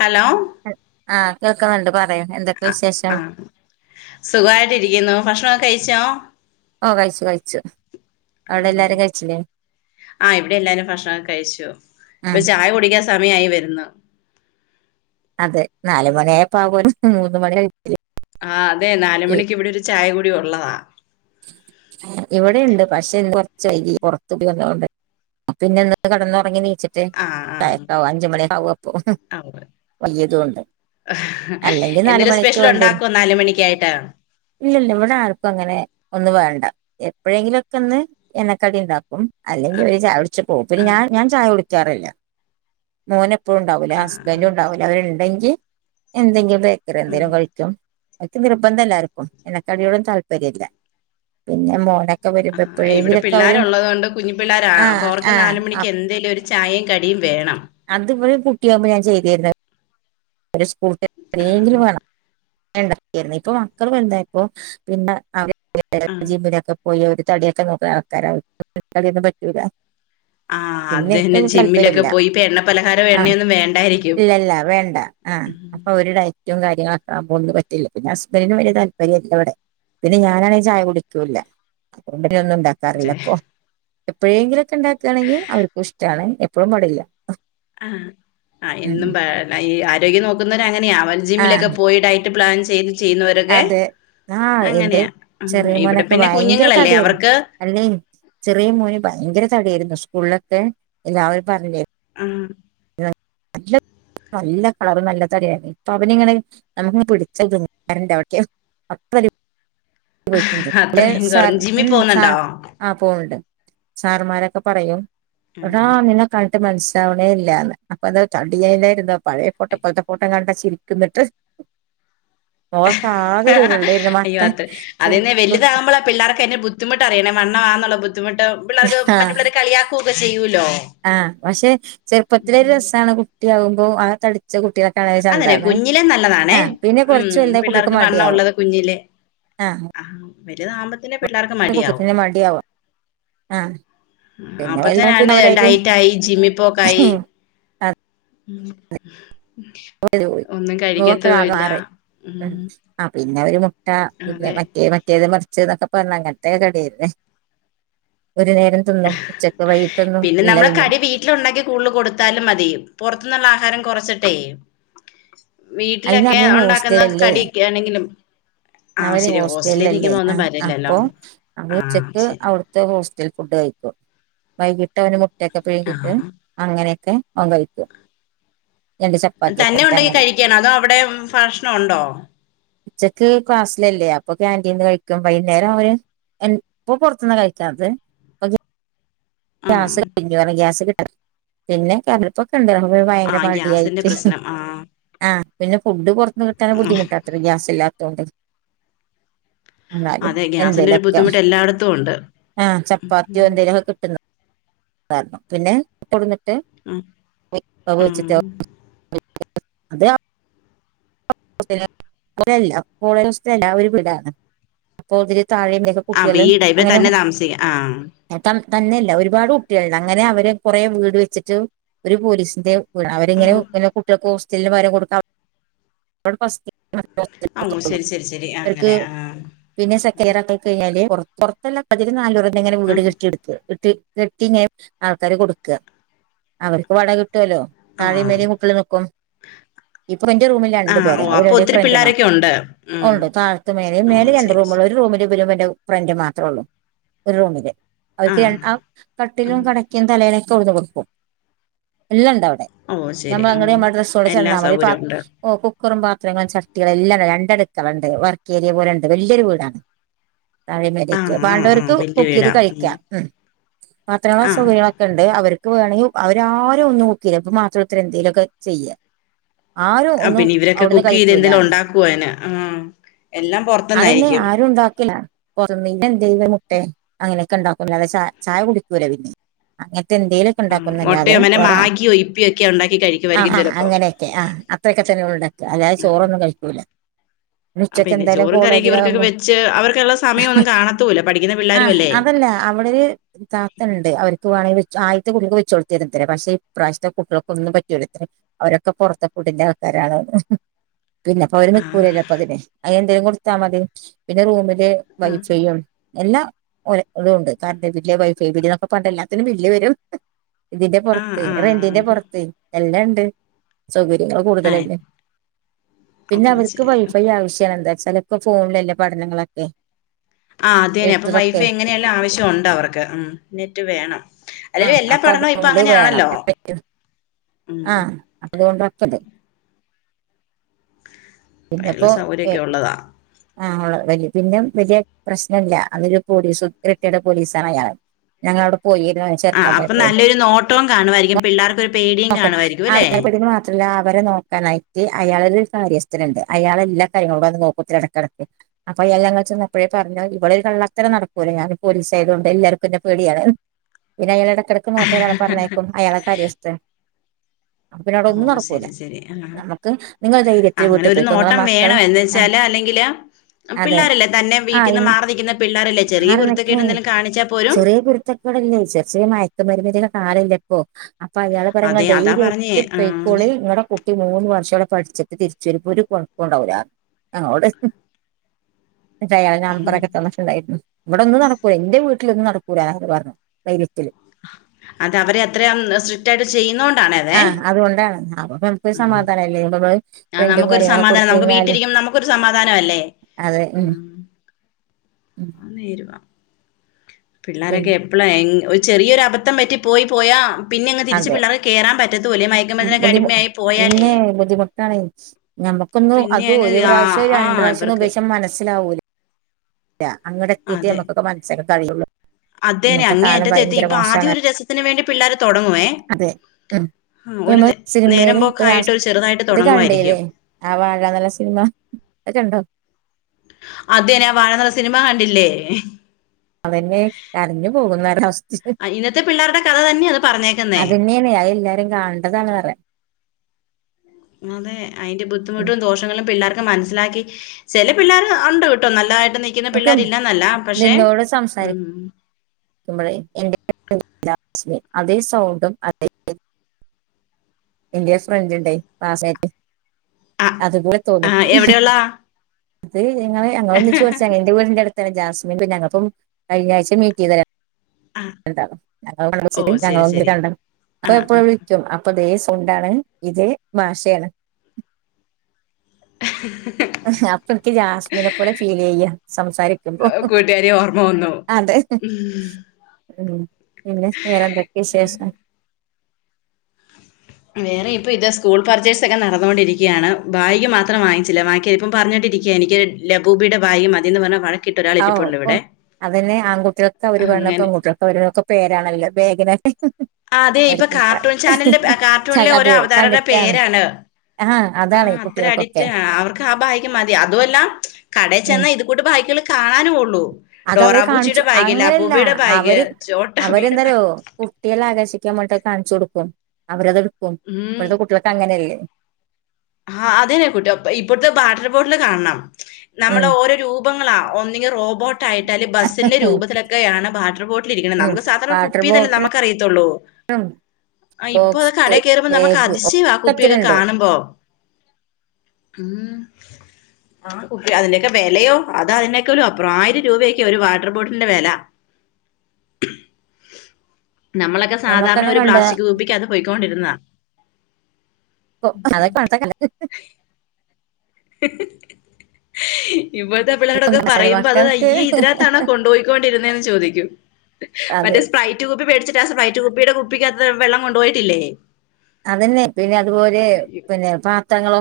Hello. ആ, കേൾക്കുന്നുണ്ട് പറയെ എന്തൊക്കെ? വിശേഷം ആ, സുഖായിട്ട് രിക്കുന്നു ഭക്ഷണം കഴിച്ചോ? ഓ, കഴിച്ചു കഴിച്ചു.. അവിടെ എല്ലാരും കഴിച്ചില്ലേ ആ, ഇവിടെ എല്ലാരും ഭക്ഷണംക്കെ കഴിച്ചു ഇപ്പോ ഉം ചായ കുടിക്കാ സമയായി വരുന്നു. അതെ നാല മണിയായ പാ പോലും മൂന്ന മണിയ [unintelligible] ആ, അതെ നാല മണിക്ക് ഇവിടെ ഒരു ചായ കൂടി ഉള്ളതാ ഇവിടെണ്ട് പക്ഷേ കൊറച്ചയി. ഇ പുറത്ത് ക് വന്ന കൊണ്ട് പിന്നെ ഇന്ന് കിടന്നുറങ്ങി നീച് ആ ആ ചായക്കാവും അഞ്ചുമണികാവുമ്പോ ആവും അപ്പോ ആ ഉവ്വ്. ഉറങ്ങി തൂങ്ങ്ണ്ട്. എന്തേലും സ്പെഷ്യൽ ഉണ്ടാക്കോ നാല് മണിക്കായിട്ട്. ഇല്ല ഇല്ല ഇവിടാ ർക്കു അങ്ങനെ ഒന്ന് വേണ്ട. എപ്പോഴെങ്കിലും ഒക്കെ ഒന്ന് എണ്ണക്കടി ഉണ്ടാക്കും. ആ അല്ലെങ്കിൽ ആ ഒര് ചായ കുടിച്ച് പോകും. പിന്നെ ആ ഞാൻ ഞാൻ ചായ കുടിക്കാറില്ല. മോനെപ്പഴും ഉണ്ടാവൂല. ആ ഹസ്ബൻഡും ഉണ്ടാവൂല അവരുണ്ടെങ്കിൽ എന്തെങ്കിലും ബേ ചക്ക ര ഉം എന്തെലും കഴിക്കും. പക്ഷേ നിർബന്ധം ഇല്ലാ ആർക്കും. എണ്ണക്കടിയോടും താല്പര്യം ഇല്ല. പിന്നെ മോന ആ,, ഇവിടെ പിള്ളേരുള്ളത് കൊണ്ട് കുഞ്ഞി പി ള്ളേര. അപ്പോ ആഹ് അവർക്ക് നാലു ആഹ് മണിക്ക് എന്തേ എന്തേലൊ രു ചായയും കടിയും വേണം. അത് ഇവര് കുട്ടിയാകുമ്പോൾ ഞാൻ ചെയ്തിരുന്ന സ്കൂൾ വിട്ടു വരുമ്പോൾ ആ എന്തെങ്കിലും വേണം. വേണ്ട ഇന്നിപ്പോ മക്കൾ വലുത യപ്പോ പിന്നെ അവരൊക്കെ ആ ജിമ്മിനൊക്കെ പോയി ഒന്റെ തടിയൊക്കെ നോക്കണ ആൾക്കാരാവും. തടി യൊന്നും പറ്റൂല. ആ അത് പിന്നെ തന്നെ എനിക്കും ജിമ്മിലൊക്കെ താല്പര്യല്ല. പോയി ഇപ്പൊ എണ്ണ പലഹാരം ആ, എണ്ണയൊന്നും വേണ്ടായിരിക്കും ഇല്ല ഇല്ല വേണ്ട. ആ, അപ്പോ അവരു ഡയറ്റും കാര്യങ്ങളൊക്കെകുമ്പൊ ന്നും പറ്റില്ല. പിന്നെ ഹസ്ബൻറിന് വലിയ താല്പര്യല്ല വടെ. പിന്നെ ഞാനാണെങ്കിൽ ചായ കുടിക്കൂല്ല. എണ്ണക്കടി ഒന്നും ണ്ടാ എന്താഅറിയില്ല ചെ ഇപ്പോ. എപ്പോഴെങ്കിലൊക്കെ ഉണ്ടാക്കാണെങ്കിൽ അവർക്കും ഇഷ്ടമാണ്. എപ്പോഴും പാടില്ല ആ, ആ, ഉം എന്നും ഈ ആരോഗ്യം നോക്കുന്നവർ അങ്ങനെയാ അവൻ ജിമ്മിലൊക്കെ ആഹ് പോയി പ്ലാൻ ചെയ്ത് ചെയ്യുന്നവരൊക്കെ അതെ ആഹ് എന്റെ അങ്ങനെയാ ഇവിടെ പിന്നെ കുഞ്ഞുങ്ങളല്ലേ അവർക്ക് അല്ലെ ചെറിയ മോന് ഭയങ്കര തടിയായിരുന്നു സ്കൂളിലൊക്കെ എല്ലാവരും പറഞ്ഞിരുന്നു ആഹ് [unintelligible] നല്ല കളർ നല്ല തടി ആയിരുന്നു ഇപ്പൊ അവനിങ്ങനെ നമുക്ക് പിടിച്ചാ [unintelligible] [unintelligible] അത്രയും കൊറഞ്ഞ് ജിമ്മിൽ പോകുന്നുണ്ടോ ആഹ് പോണുണ്ട് സാറുമാരൊക്കെ പറയും ടാ നിനക്ക് കണ്ടിട്ട് മനസ്സിലാവണേ ഇല്ലാന്ന് അപ്പൊ [unintelligible] പഴയ ഫോട്ടോ ഇപ്പോലത്തെ ഫോട്ടോ കണ്ടാ ചിരിക്കും എന്നിട്ട് ഓൾക്ക് ആകെ ഒരു [unintelligible] മത്തൻ അതേന്നെ വലുതാകുമ്പോളാ പിള്ളേർക്ക് അതിന്റെ ബുദ്ധിമുട്ടറിയണേ വണ്ണവാണെന്നുള്ള ബുദ്ധിമുട്ട് പിള്ളേർക്ക് മറ്റ് ആഹ് പിള്ളേര് കളിയാക്കുവൊക്കെ ചെയ്യൂലോ ആഹ് പക്ഷെ ചെറുപ്പത്തിലെ ഒരു രസമാണ് കുട്ടിയാകുമ്പോ ആഹ് തടിച്ച കുട്ടിയോളെ അതന്നെ കുഞ്ഞിലെ നല്ലതാണേ കൊറച്ച് ഉം വലുതായ കുട്ടികൾക്ക് പിള്ളേർക്ക് വണ്ണം മടിയാവും ഉള്ളത് കുഞ്ഞിലെ ആഹ് വലുതാമ്പത്തേന് പിള്ളേർക്ക് മടിയാവും കുട്ടികൾക്കന്നെ മടിയാവും ആഹ് പിന്നെ വലുതാവുമ്പോ പിന്നെ അപ്പൊത്തേന് അവരായിട്ട് ഡയറ്റായി ജിമ്മി പോക്കായി അത് പോയി ഒന്നും മുഖൊക്കെ കഴിക്കത്തും ആകെ ഇല്ല മാറി ഉം ആഹ് പിന്നെ ഒരു മുട്ട പിന്നെ അതെ മറ്റേ മറ്റേത് ച്ചതൊക്കെ പറഞ്ഞ് അങ്ങനത്തെ [unintelligible] ഒരു നേരം എന്നും ഉച്ചക്ക് വൈകിട്ടൊന്നും ഇല്ല പിന്നെ വീട്ടില് ഉണ്ടാക്കി കൂടുതൽ കൊടുത്താലും മതിയും പുറത്തു നിന്നുള്ള ആഹാരം കുറച്ചിട്ടേ അയിന് വീട്ടിലൊക്കെ അന്ന് ഉണ്ടാക്കുന്ന ഹോസ്റ്റലല്ലേ കടി ഒക്കെ ആണെങ്കിലും ആഹ് അവര് ശരി ഹോസ്റ്റലിൽ ഹോസ്റ്റലില്ലേ നിൽക്കുമ്പോ ഒന്നും വരില്ലല്ലോ അപ്പൊ അവര് ആഹ് ഉച്ചക്ക് ശരി അവിടു ഹോസ്റ്റൽ ഫുഡ് കഴിക്കും വൈകിട്ട് അവന് മുട്ടയൊക്കെ പിഴിഞ്ഞിട്ട് ആഹ് അങ്ങനെയൊക്കെ ആം കഴിക്കും രണ്ട് ചപ്പാത്തിയൊക്കെ തന്നെ ആയിട്ട് ഉണ്ടാക്കി അങ്ങനെ കഴിക്കാണോ അതോ അവിടെ ഭക്ഷണം ഉണ്ടോ ഉച്ചക്ക് ക്ലാസ്സിലല്ലേ അപ്പൊ ക്യാന്റീന്ന് കഴിക്കും വൈകുന്നേരം അവര് എ ഇപ്പൊ പുറത്തുനിന്നാ കഴിക്കാത് ആഹ് ഗ്യാസ് കയിഞ്ഞു കാരണം പറ [unintelligible] കിട്ട പിന്നെ ഇപ്പൊക്കെണ്ടല്ലോ ഭയങ്കര ആഹ് ഗ്യാസിന്റെ മടിയായിട്ട് പ്രശ്നം ആഹ് ആഹ് പിന്നെ ഫുഡ് പുറത്ത്ന്ന് കിട്ടാന് ബുദ്ധിമുട്ടാണ് അത്ര ഗ്യാസില്ലാത്തോണ്ടേ എന്നാലും അതെ ഗ്യാസിന്റെ ഒരു എന്തേലൊക്കെ ബുദ്ധിമുട്ട് എല്ലായിടത്തും ഉണ്ട് ആഹ് ചപ്പാത്തിയോ എന്തേലുമൊക്കെ പിന്നെ കൊടുന്നിട്ട് ഉം ഉംഹ് അതെ ല്ല കോളേജിലാ കോളേജ് ഹോസ്റ്റലിലാ ഒരു വീടാണ് അപ്പൊ ഇതില് താഴെയും മേ ആഹ് വീടാ ഇപ്പൊ തന്നെ താമസിക്കാം ആഹ് തന്നെയല്ല ഒരുപാട് കുട്ടികളുണ്ട് അങ്ങനെ അവര് കൊറേ വീട് വെച്ചിട്ട് ഒരു പോലീസിന്റെ ഉം അവരിങ്ങനെ കുട്ടികൾക്ക് ഹോസ്റ്റലിൽ പകരം കൊടുക്കാം [unintelligible] ഓ ശരി ശരി ശരി അവർക്ക് അങ്ങനെ ആ പിന്നെ സെക്കന്റിയറ് ഒക്കെ കഴിഞ്ഞാല് പുറ പുറത്തല്ല [unintelligible] ഇങ്ങനെ ആ വീട് കെട്ടിയെടുക്കും ഇട്ടി കെട്ടിങ്ങ് ആൾക്കാര് കൊടുക്കുക അവർക്ക് വാടക കിട്ടുവല്ലോ ആ താഴെയും മേലേയും കുട്ട്യോള് നിക്കും ഇപ്പൊ എന്റെ റൂമിലാണ് ആ ഓ ഒരു അപ്പൊ ഒത്തിരി പിള്ളോരൊക്കെ ഡിഫറന്റ്മാത്രം ഉണ്ട് ഉം ഒള്ളു താഴത്ത് മേലെയും ഓ മേളിൽ രണ്ട് ശരി റൂമുകള് ശരി ഒരു റൂമില് വരുമ്പ എന്റെ ഫ്രണ്ട് മാത്രേള്ളൂ ഒരു റൂമില് അവർക്ക് ര ആ കട്ടിലും ഉം. കടക്കും തലയണിംഒക്കെ അവിട്ന്ന് കൊടുക്കും എല്ലാം ഉണ്ട് അവിടെ ഓ ശരി നമ്മ ഉം അങ്ങടെ നമ്മ ഡ്രെസ്സോടെ എല്ലാ ചെന്നാ മതി പ സൗകര്യവും ഉണ്ട് ഓഹ് കുക്കറും പാത്രങ്ങളും ചട്ടികളും എല്ലാം രണ്ട്അടുക്കളുണ്ട് വർക്ക് ഏരിയ പോല ഉണ്ട് വലിയൊരു വീടാണ് താഴേ ആ മേലേആയിട്ട്. ആ ആ വേണ്ടവർക്ക് വല്യ കുക്ക് ചെയ്ത് വീടാ കഴിക്കാം, ഉം മാത്രല്ലാ ആ സുഖ ഉണ്ട്, അവർക്ക് വേണമെങ്കിൽ അവര് ആരും ഒന്നും കുക്ക് ചെയ്യൂല. ഇവന് മാത്രം ഇപ്പൊ എന്തേലുമൊക്കെ ചെയ്യ ആരും ആ ഒന്നും പിന്നെ ഇവരൊക്കെ അവിടുന്ന് കുക്ക് ചെയ്ത് എന്തെലും കഴിക്കൂലന്ന്. ഉണ്ടാക്കുവോ അതിന് ആ എല്ലാം അതെന്നെ പുറത്തുന്നായിരിക്കും ആരും ഉണ്ടാക്കില്ല [unintelligible] മുട്ടെ അങ്ങനെ ഒക്കെ ണ്ടാക്കും ച ചായ കുടിക്കൂല്ല പിന്നെ അങ്ങനത്തെ എന്തെലും ഒക്കെ ഉം മുട്ടയോ ഉണ്ടാക്കുന്നല്ലാതെ അങ്ങനെ വേറെ, മാഗിയോ ഇപ്പിയോ ഒക്കെ ഉണ്ടാക്കി ആഹ് കഴിക്കുമായിരിക്കും ആഹ് ചിലപ്പോ അങ്ങനെയൊക്കെ ആ അത്രയൊക്കെ തന്നെ ഉണ്ടാക അല്ലാതെ ചോറൊന്നും കഴിക്കൂല ആഹ് ഉച്ചക്ക് പിന്നെ എന്തായാലും ചോറും കറിയൊക്ക് ഇവർക്കൊക്കെ കോളേജിലാകുമ്പോ വെച്ച് അവർക്കത്തിനുള്ള സമയമൊന്നും കാണത്തൂല്ല പഠിക്കുന്ന ആ പിള്ളേരുഅല്ലേ അതല്ല അവിടെ ണ്ട് അവർക്ക് വേണെങ്കിൽ വെച്ച് ആദ്യത്തെ കുട്ടികക്ക് വെച്ച കൊടുത്തിരുഅത്ര, പക്ഷെ ഇപ്രവശത്തെ കുട്ടികൾക് ഒന്നും പറ്റ് ണ്ല്ല അവരൊക്കെ പുറത്ത് കൂടിന്റെ ആൾക്കാരാണ് പിന്നെ ഇപ്പൊ അവര് ആഹ് നിക്കൂലല്ലോ അപ്പൊ അതിന്. അത് എന്തേലും കൊടുത്താൽ മതി പിന്നെ റൂമ് ഇത് ആഹ് വലിചെയ്യും എല്ല ഇതുംണ്ട്. കാറന്റ് ബില്ല്, വൈഫൈ ഇതിന്നൊക്കെ പാടെ എല്ലാത്തിനും ബില്ല് വരും ഇതിന്റെ ആഹ് പുറത്ത്, ആഹ് റെന്റിന്റെ പുറത്ത് എല്ലാം ഉണ്ട് സൗകര്യങ്ങള് കൂടുതല ആഹ് ഉണ്ട് പിന്നെ അപ്പൊ അവർക്ക് ശരി വൈഫൈ ആവശ്യമാണ്. എന്താ വച്ചാൽ ഇപ്പോ ഫോണിലല്ലേ പഠനങ്ങളൊക്കെ ആഹ് അതേ തന്നെ അപ്പൊ എഴുത്തതൊക്കെ വൈഫൈ എങ്ങനെയല്ല ആവശ്യംണ്ട് അവർക്ക് മം നെറ്റ് വേണം അല്ലെലും ആഹ് എല്ലാ അപ്പോ പഠനവും ഇപ്പൊ അതുകൊണ്ട് വേണം. അങ്ങനെയാണല്ലോ ഉം ആഹ് അപ്പോ അതുകൊണ്ട് വക്കത് അത്രള്ള പിന്നെപ്പോ സൗകര്യമൊക്കെ ഉള്ളതാണ് ആ ഉള്ളത് വല്ത്, പിന്നെ വലിയ പ്രശ്നല്ല അത്ഒരു പോലീസ് റിട്ടേർഡ് പോലീസാണ് അയാള് ഞങ്ങവിടെ പോയിനു ആഹ് അപ്പൊ നല്ലൊരു നോട്ടവും കാണുമായിരിക്കും പിള്ളേർക്കൊരു പേടിയും കാണുയിരിക്കും അല്ലേ അവരെ പേടികൾ അവരെ നോക്കാനായിട്ട് അയാളരു കാര്യസ്ഥനുണ്ട് അയാളെല്ലാ കാര്യങ്ങളും വന്ന് നോകുത്രെ ഇടക്കിടക്ക് അപ്പൊ അയാള് ഞങ്ങള് ചെന്നപ്പോഴേ പറഞ് ഇവിടെ ഒരു കള്ളത്തരം നടക്കൂല്ല. ഞാൻ ഒരു പോലീസ് ആയതുകൊണ്ട് എല്ലാവർക്കും ഇന്നേ പേടിയാണ് പിന്നെ അങ്ങനെ ഇടക്കിടക്ക് നോക്കാൻ ഒരാളെ പറഞ്ഞേക്കും അയാള കാര്യസ്ഥൻ അപ്പൊ പിന്നെ അവിടെ ഒന്നും ഓഹ് നടക്കൂല ശരി ശരി ആഹ്. നമുക്ക് നിങ്ങൾ ധൈര്യത്തിൽ അങ്ങനെ വീട്ടിൽ ഒരു പോയിക്കോ നിങ്ങളെ നോട്ടം മക്കള് വേണം എന്ന് ആ വെച്ചാല് അല്ലെങ്ക ങ്കില് അതെ പിള്ളാരല്ലേ തന്നെ ആ വീട്ടിന്ന് മാറി നിക്കുന്ന പിള്ളാരല്ലേ ചെറിയ കുരുത്തകേട് എന്തേലും കാണിച്ചാൽ പോലും ച്ചക്കടല്ലേ വിചാരിച്. മയത്ത് പരുമതിക്കെ കാർ കഴിക്കിയപ്പോ പറയ ഇങ്ങള് അതെ അതാ പറഞ്ഞേ ധൈര്യആയിട്ട് ആ പേയിക്കോളി ഇങ്ങളടെ കുട്ടി മൂന്ന് വർഷോടെ പഠിച്ചിട്ട് തിരുച്ചൂ വരുമ്പോ ഒര് കൊയപ്പും ഉണ്ടാവൂല, ഞങ്ങളോട് അയാളുടെ നമ്പർ ഒക്കെ തന്നട്ട് ഇണ്ടായിര്ന്ന് ഇവിടെന്നും നടക്കൂല. എന്റെ വീട്ടിലൊന്നും നടക്കൂലത് പറഞ്ഞു ധൈര്യത്തില് അതെ അവര് അത്രയും സ്ട്രിക്റ്റ് ആയിട്ട് ചെയ്യുന്നതൊണ്ടാണ് അതെ ആ അതുകൊണ്ടാണ് ഞാനിപ്പോ ഉം സമാധാനയില്ലേ ആ റെന്റും നമുക്കൊരു കാര്യങ്ങളൊക്കെ സമാധാനം കൊടുത് നമുക്ക് കഴിഞ്ഞാല്. വീട്ടിലിരിക്കുമ്പോ നമുക്കൊരു സമാധാനം അല്ലേ അതെ മം നേരുവ പിന്നെ പിള്ളേരൊക്കെ അപ്പളാ ഒര് ചെറിയൊരു അബദ്ധം പറ്റി പോയി പോയാ പിന്നെ അങ്ങ് തിരിച്ച് അതെ പിള്ളേർക്ക് കേറാൻ പറ്റത്തൂല്ല. ഈ മയക്കുമരുന്നൊക്കെ ബുദ്ധിമു അടിമയായി പോയാലേ നമുക്കൊന്ന് പിന്നെ അത് അങ്ങ് ഒരു ആ പ്രാവശ്യം ആ രണ്ട് പ്രാവശ്യംന്ന് ഇവർക്ക് ഉപയോഗിച്ച മനസ്സിലാവൂലേ അല്ല അങ്ങടെത്തീറ്റെ ഞമ്മക്കൊക്കെ മനസ്സൊക്കെ കഴിയൊള്ളൂ. അതെനെ അങ്ങേറ്റത്തെത്തി ഇപ്പൊ മോശാണ് ആദ്യം ഒരു രസത്തിന് വേണ്ടി പിള്ളേര് തൊടങ്ങുവേ. അതെ ം ആഹ് പ്പ ഒരു ഞമ്മള് നേ നേരം സിനിമേല് ഇപ്പ പോക്കായിട്ട് രാസ് ഒരു ചെറുതായിട്ട് ത് തൊടങ്ങുവായിരിക്കും. കാണണ്ടീല്ലേ? ആ വാഴ നല്ല സിനിമ അത് കണ്ടോ? അതന്നെ ആഹ് വാഴന്ന്ള്ള സിനിമ കണ്ടില്ലേ? അതെന്നെ കരഞ്ഞ പോകുന്നൊരവസ്ഥ. ഇന്നത്തെ പിള്ളേരുടെ ക അതനേണ് അതെല്ലാരും കാണണ്ടതാണ്റയാം. അതെ അയിൻ്റെ ഉം ബുദ്ധിമുട്ടും ദോഷങ്ങളും പിള്ളേർക്ക് മനസ്സിലാക്കി ചില പിള്ളേര് ഉണ്ട് കെട്ടോ നല്ലതായിട്ട് നിക്കുന്ന ഇൻക്ക് പിള്ളേര് ഇല്ലാന്നല്ല പക്ഷെ ം [unintelligible] എ അതേ സൗണ്ടും അതെ എന്റെ ഒരു ഫ്രൻ്റണ്ടൈ ക്ലാസ്മൈറ്റ് ആഹ് അതു പോലെ ആഹ് തോന്നക്ക് എവിടെയുള്ളാ? അത് ഞങ്ങള് ഞങ്ങളൊന്നിച്ച് പഠിച്ചതാണ് ന്റെ വീടിന്റെ അടുത്താണ് ജാസ്മിൻ പിന്നെ ഞങ്ങള്പ്പം കഴിഞ്ഞാഴ്ച മീറ്റീതരാ ആഹ് രണ്ടാളും ഞങ്ങള് വിളിച്ച് ഓഹ് ഞങ്ങള് ശരി തമ്മില് ശരി. കാണും ആഹ് ഞങ്ങളെപ്പഴും വിളിക്കും അ അപ്പ ദേ സൗണ്ടാണ് ഇതേ ഭാഷേണ്. ഹ് അപ്പൊ എനിക്ക് ജാസ്മിനെ പോലെ ഫീലെയ്യ സംസാരിക്കുമ്പോ. നോനോ ംം പിന്നെ വേറെന്തൊക്കെ വിശേഷം? വേറെ ഇപ്പോ ത സ്കൂൾ പർച്ചേ്സൊക്ക നടന്നോണ്ടിരിക്കയാണ്. ബാഗ് മാത്രം വാങ്ങിച്ചില്ല വാങ്ങിക്കാ ഇപ്പം പറഞ്ഞോട്ടിരിക്കയാ എനിക്ക് ലബൂബിയുടെ ബാഗ് മതീന്ന് പറഞ്ഞാ വഴ അഹ് ഓഹ് ഓ അതന്നെ ആൺകുട്ട്യേൾക്ക് അവര് പറീണ അങ്ങനെ പെങ്കുട്യേൾ ഓരോരോക്ക പേരാണല്ലോ ബേഗിന് അതെ ഇപ്പൊ കാർട്ടൂൺ ചാനലിന്റെ പേ കാർട്ടൂണിലെ ഓരോ അവതാരര്ടെ കണ്ടിട്ടാണ് പേരാണ്. ആഹ് അത് അതാണ് ആഹ് ഈ അത്ര കുട്ടികൾക്കൊക്കെ അഡിക്റ്റ് ആ അവർക്ക് ആ ബാഗ് മതി അതു അല്ല കടേ ഉം ചെന്നാ ഇത് ഉട് ബാഗ്കള്കാണാനൂ ഉള്ളൂ. അത് അവര് കാണിച്ചു ഡോറാബൂച്ചിയുടെ ബാഗ് അങ്ങനെല്ല ലബൂബിയുടെ ബാഗ് അവര് ചോട്ടാബിയുടെ അവരെന്താറ്യോ. ബാഗ് കുട്ടികളെ ആകർഷിക്കാൻ വേണ്ടിട്ടത് കാണിച്ചു കൊടുക്കും അവരത് എടുക്കും ഉം ഇപ്പഴത്തെ കുട്ട്യോൾക്കങ്ങനേല്ലെ? ആഹ് അതേനെ കുട്യോക്ക്പൊ ഇബ്ട്ത്തെ ബാട്ടറ് ബോട്ടില് കാണണം. നമ്മള് ഉം ഓരോ രൂപങ്ങളാ ഒന്നിങ്കി റോബോട്ടായിട്ട് അല്ലെ ബസ്സിന്റെ രൂപത്തിലൊക്കെയാണ് വാട്ടർ ബോട് ന്നിരിക്കണ് ഉം നമുക്ക് സാധാരണ ഒരു വാട്ടർ കുപ്പി തന്നെ ബോട്ടിൽ നമുക്ക് അറിയത്തുള്ളൂ. ബോക്സ് നമുക്ക് ബേഗ് അതിശയവാ ആ കുപ്പിയൊക്കെ ഒക്കെത്തിനുണ്ട്. ം ആ കുപ്പി അതിന്റെക്ക വെലയോ അത് അതിനേക്കാലും അപ്പുറം ആയിരം രൂപേക്കെ ഒരു വാട്ടർ ബോട്ടിലിന്റെ വെല. [inaudible] നമ്മളെക്ക സാധാരണ ഞമ്മക്കെല്ലാം ഒരു കണ്ട പ്ലാസ്റ്റിക് കുപ്പിക്ക് അത് പൊയ്ക്കോണ്ടിരുന്നാ. ഓഹ് അത് [unintelligible] ഹ്ഹ് ഹ് ഇവള്തെ പിള്ളേരോടക്ക പറയുമ്പോ അത് മക്കൾക്ക് അയ്യേ ഇതിനകത്താണോ കൊണ്ടുപോയിക്കോണ്ടിരുന്നേന്ന് ചോദിക്കും അതെ മറ്റേ സ്പ്രൈ റ്റു കുപ്പി മേടിച്ചിട്ട് ആ സ്പ്രെെറ്റു കുപ്പിയുടെ കുപ്പിക്കകത്ത് വെള്ളം കൊണ്ടോയിട്ടില്ലേ? അതന്നെ പിന്നെ അതുപോലെ അയ്യോ. പിന്നെ പാത്രങ്ങളോ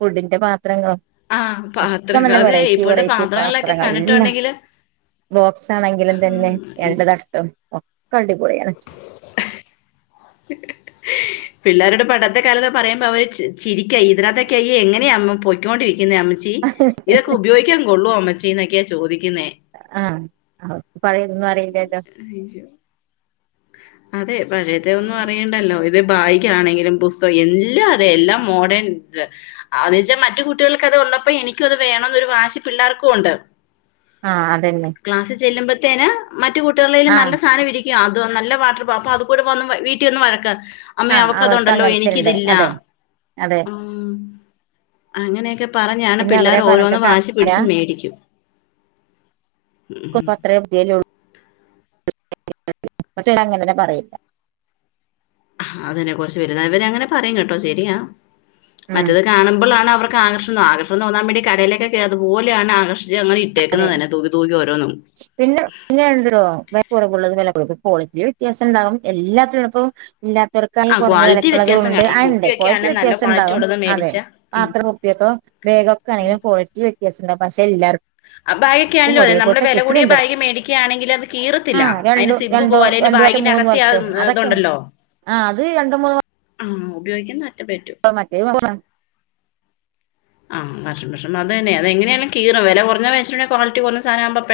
ഫുഡിന്റെ പാത്രങ്ങളോ? ആഹ് ഒക്കെ പാത്രങ്ങൾ നല്ല അതെ വെറൈറ്റി ഇപ്പോഴത്തെ വെറൈറ്റി പാത്രങ്ങളിലൊക്കെ പാത്രങ്ങളെല്ലാം. കണ്ടിട്ടുണ്ടെങ്കില് ബോക്സാണെങ്കിലും തന്നെ ഉം രണ്ട് തട്ട് ഒക്കെ അടിപൊളിയാണ്. [inaudible] പിള്ളേരുടെ പണ്ടത്തെ കാലതാ പറയുമ്പ അവര് ചി ചിരിക്കായി ഇതിനാത്തൊക്കെയി എങ്ങനെയ അമ്മ പൊക്കൊണ്ടിരിക്കുന്നേ അമ്മച്ചി ഇതൊക്കെ ഉപയോഗിക്കാൻ കൊള്ളോ അമ്മച്ചീന്നൊക്കെയാ ചോദിക്കുന്നേ ആഹ് അവർക്ക് പഴയതൊന്നും അറിയില്ലല്ലോ അയ്യോ [unintelligible] അതെ പഴയതൊന്നും അറിയേണ്ടല്ലോ ഇത് ബായിക ആണെങ്കിലും പുസ്തക എല്ലാം അതെ എല്ലാം മോഡേൺ തേ അത് വെച്ചാ മറ്റു കുട്ടികൾക്ക് അത് ഉള്ളപ്പോ എനിക്കും അത് വേണം എന്നൊരു വാശി പിള്ളേർക്കും ഉണ്ട് ആഹ് അതെന്നെ ക്ലാസ്സിൽ ചെല്ലുമ്പത്തേന് മറ്റു കുട്ടികളേലും ആഹ് നല്ല സാധനം ഇരിക്കയാ അതോ നല്ല ബാട്ടറ് അപ്പൊ അത് പോലെ വന്ന് വ വീട്ടീ വന്ന് വഴക്കാ അമ്മേ ആഹ് അവർക്ക് അവക്കതൊണ്ടല്ലോ അങ്ങനത്തെണ്ട് എനിക്കിതില്ല അതെ അതെ ഉം അങ്ങനേക്ക പറഞ്ഞാണ് പിന്നെ അവരെ പിള്ളേര് പറഞ്ഞിട്ട് ഓരോന്നും വാശി കാര്യല്ല പിടിച്ചു മേടിക്കും കുട്ടികൾക്ക് അത്രേം ബുദ്ധില്ലേ ഒള്ളൂ പക്ഷേ എല്ലാം അങ്ങനന്നെ പറയില്ല ആഹാ അതന്നെ കൊറച്ച് വലുതാവുന്നവരേ അങ്ങനെ പറയും കേട്ടോ ശരിയാ ഉം മറ്റെത് കാണുമ്പളാണ് അവർക്ക് ആകർഷണം ആകർഷണം തോന്നാ വേണ്ടി കടയിലൊക്കെ കേറു അതുപോലെയാണ് ആകർഷണം അങ്ങനെ അതെ ഇട്ടേക്കുന് തനെ തൂക്കി തൂക്കി ഓരോന്നും പിന്നെ പിന്നെല്ലോ വ കുറകുള്ളള്ളത് വില കുടു കോള്റ്റിയിൽ വ്യത്യാസം ഉണ്ടാകും എല്ലാത്തിനും ഇപ്പം ഇല്ലാത്തവർക്ക ആ കുറഞ്ഞ ക്വാളിറ്റി വിലക്കുള്ളതും വ്യത്യാസം ഉണ്ട് കാണും ഈ ആ ഉണ്ട് കുപ്പിയൊക്കെ ക്വാളിറ്റി ആണേൽ നല്ല വ്യത്യാസം ക്വാളിറ്റി ഉണ്ടാാവും ഉള്ളത് അതെ മേടിച്ച ഉം പാത്ര കുപ്പിയൊക്കെ ബാഗൊക്കെ ആണെങ്കും കേളിറ്റി വ്യത്യാസം ഇണ്ടാവും പക്ഷേ എല്ലാവർക്കും അബായി ക്കെ ആണല്ലേ നമ്മള് ഒരേപോലത്തെ വില കൂടിയ കിട്ടലുണ്ട് ബാഗ് മേടിക്കയാണെങ്കിൽ അത് കിറത്തില്ല ആഹ് അതിന് രണ്ടു സിബ് രണ്ടോ പോക അ രണ്ടു വർഷം മൂന്ന് ബാഗിനകത്തെ വർഷം അതൊക്കെ തെഇണ്ടല്ലോ ആഹ് അത് രണ്ട് മൂന്ന് ആഹ് ഉപയോഗിക്കുന്ന ഒറ്റെ പറ്റും പ്പം മറ്റേ [unintelligible] ആ വാഷിംഗ്‌ മെഷീൻ. അത് തന്നെ അത് എങ്ങനെ ആയാലും കീറും. വെല കൊറഞ്ഞ മെഷീനൊ ക്വാളിറ്റി കൊറഞ്ഞ സാധനാകുമ്പം പെട്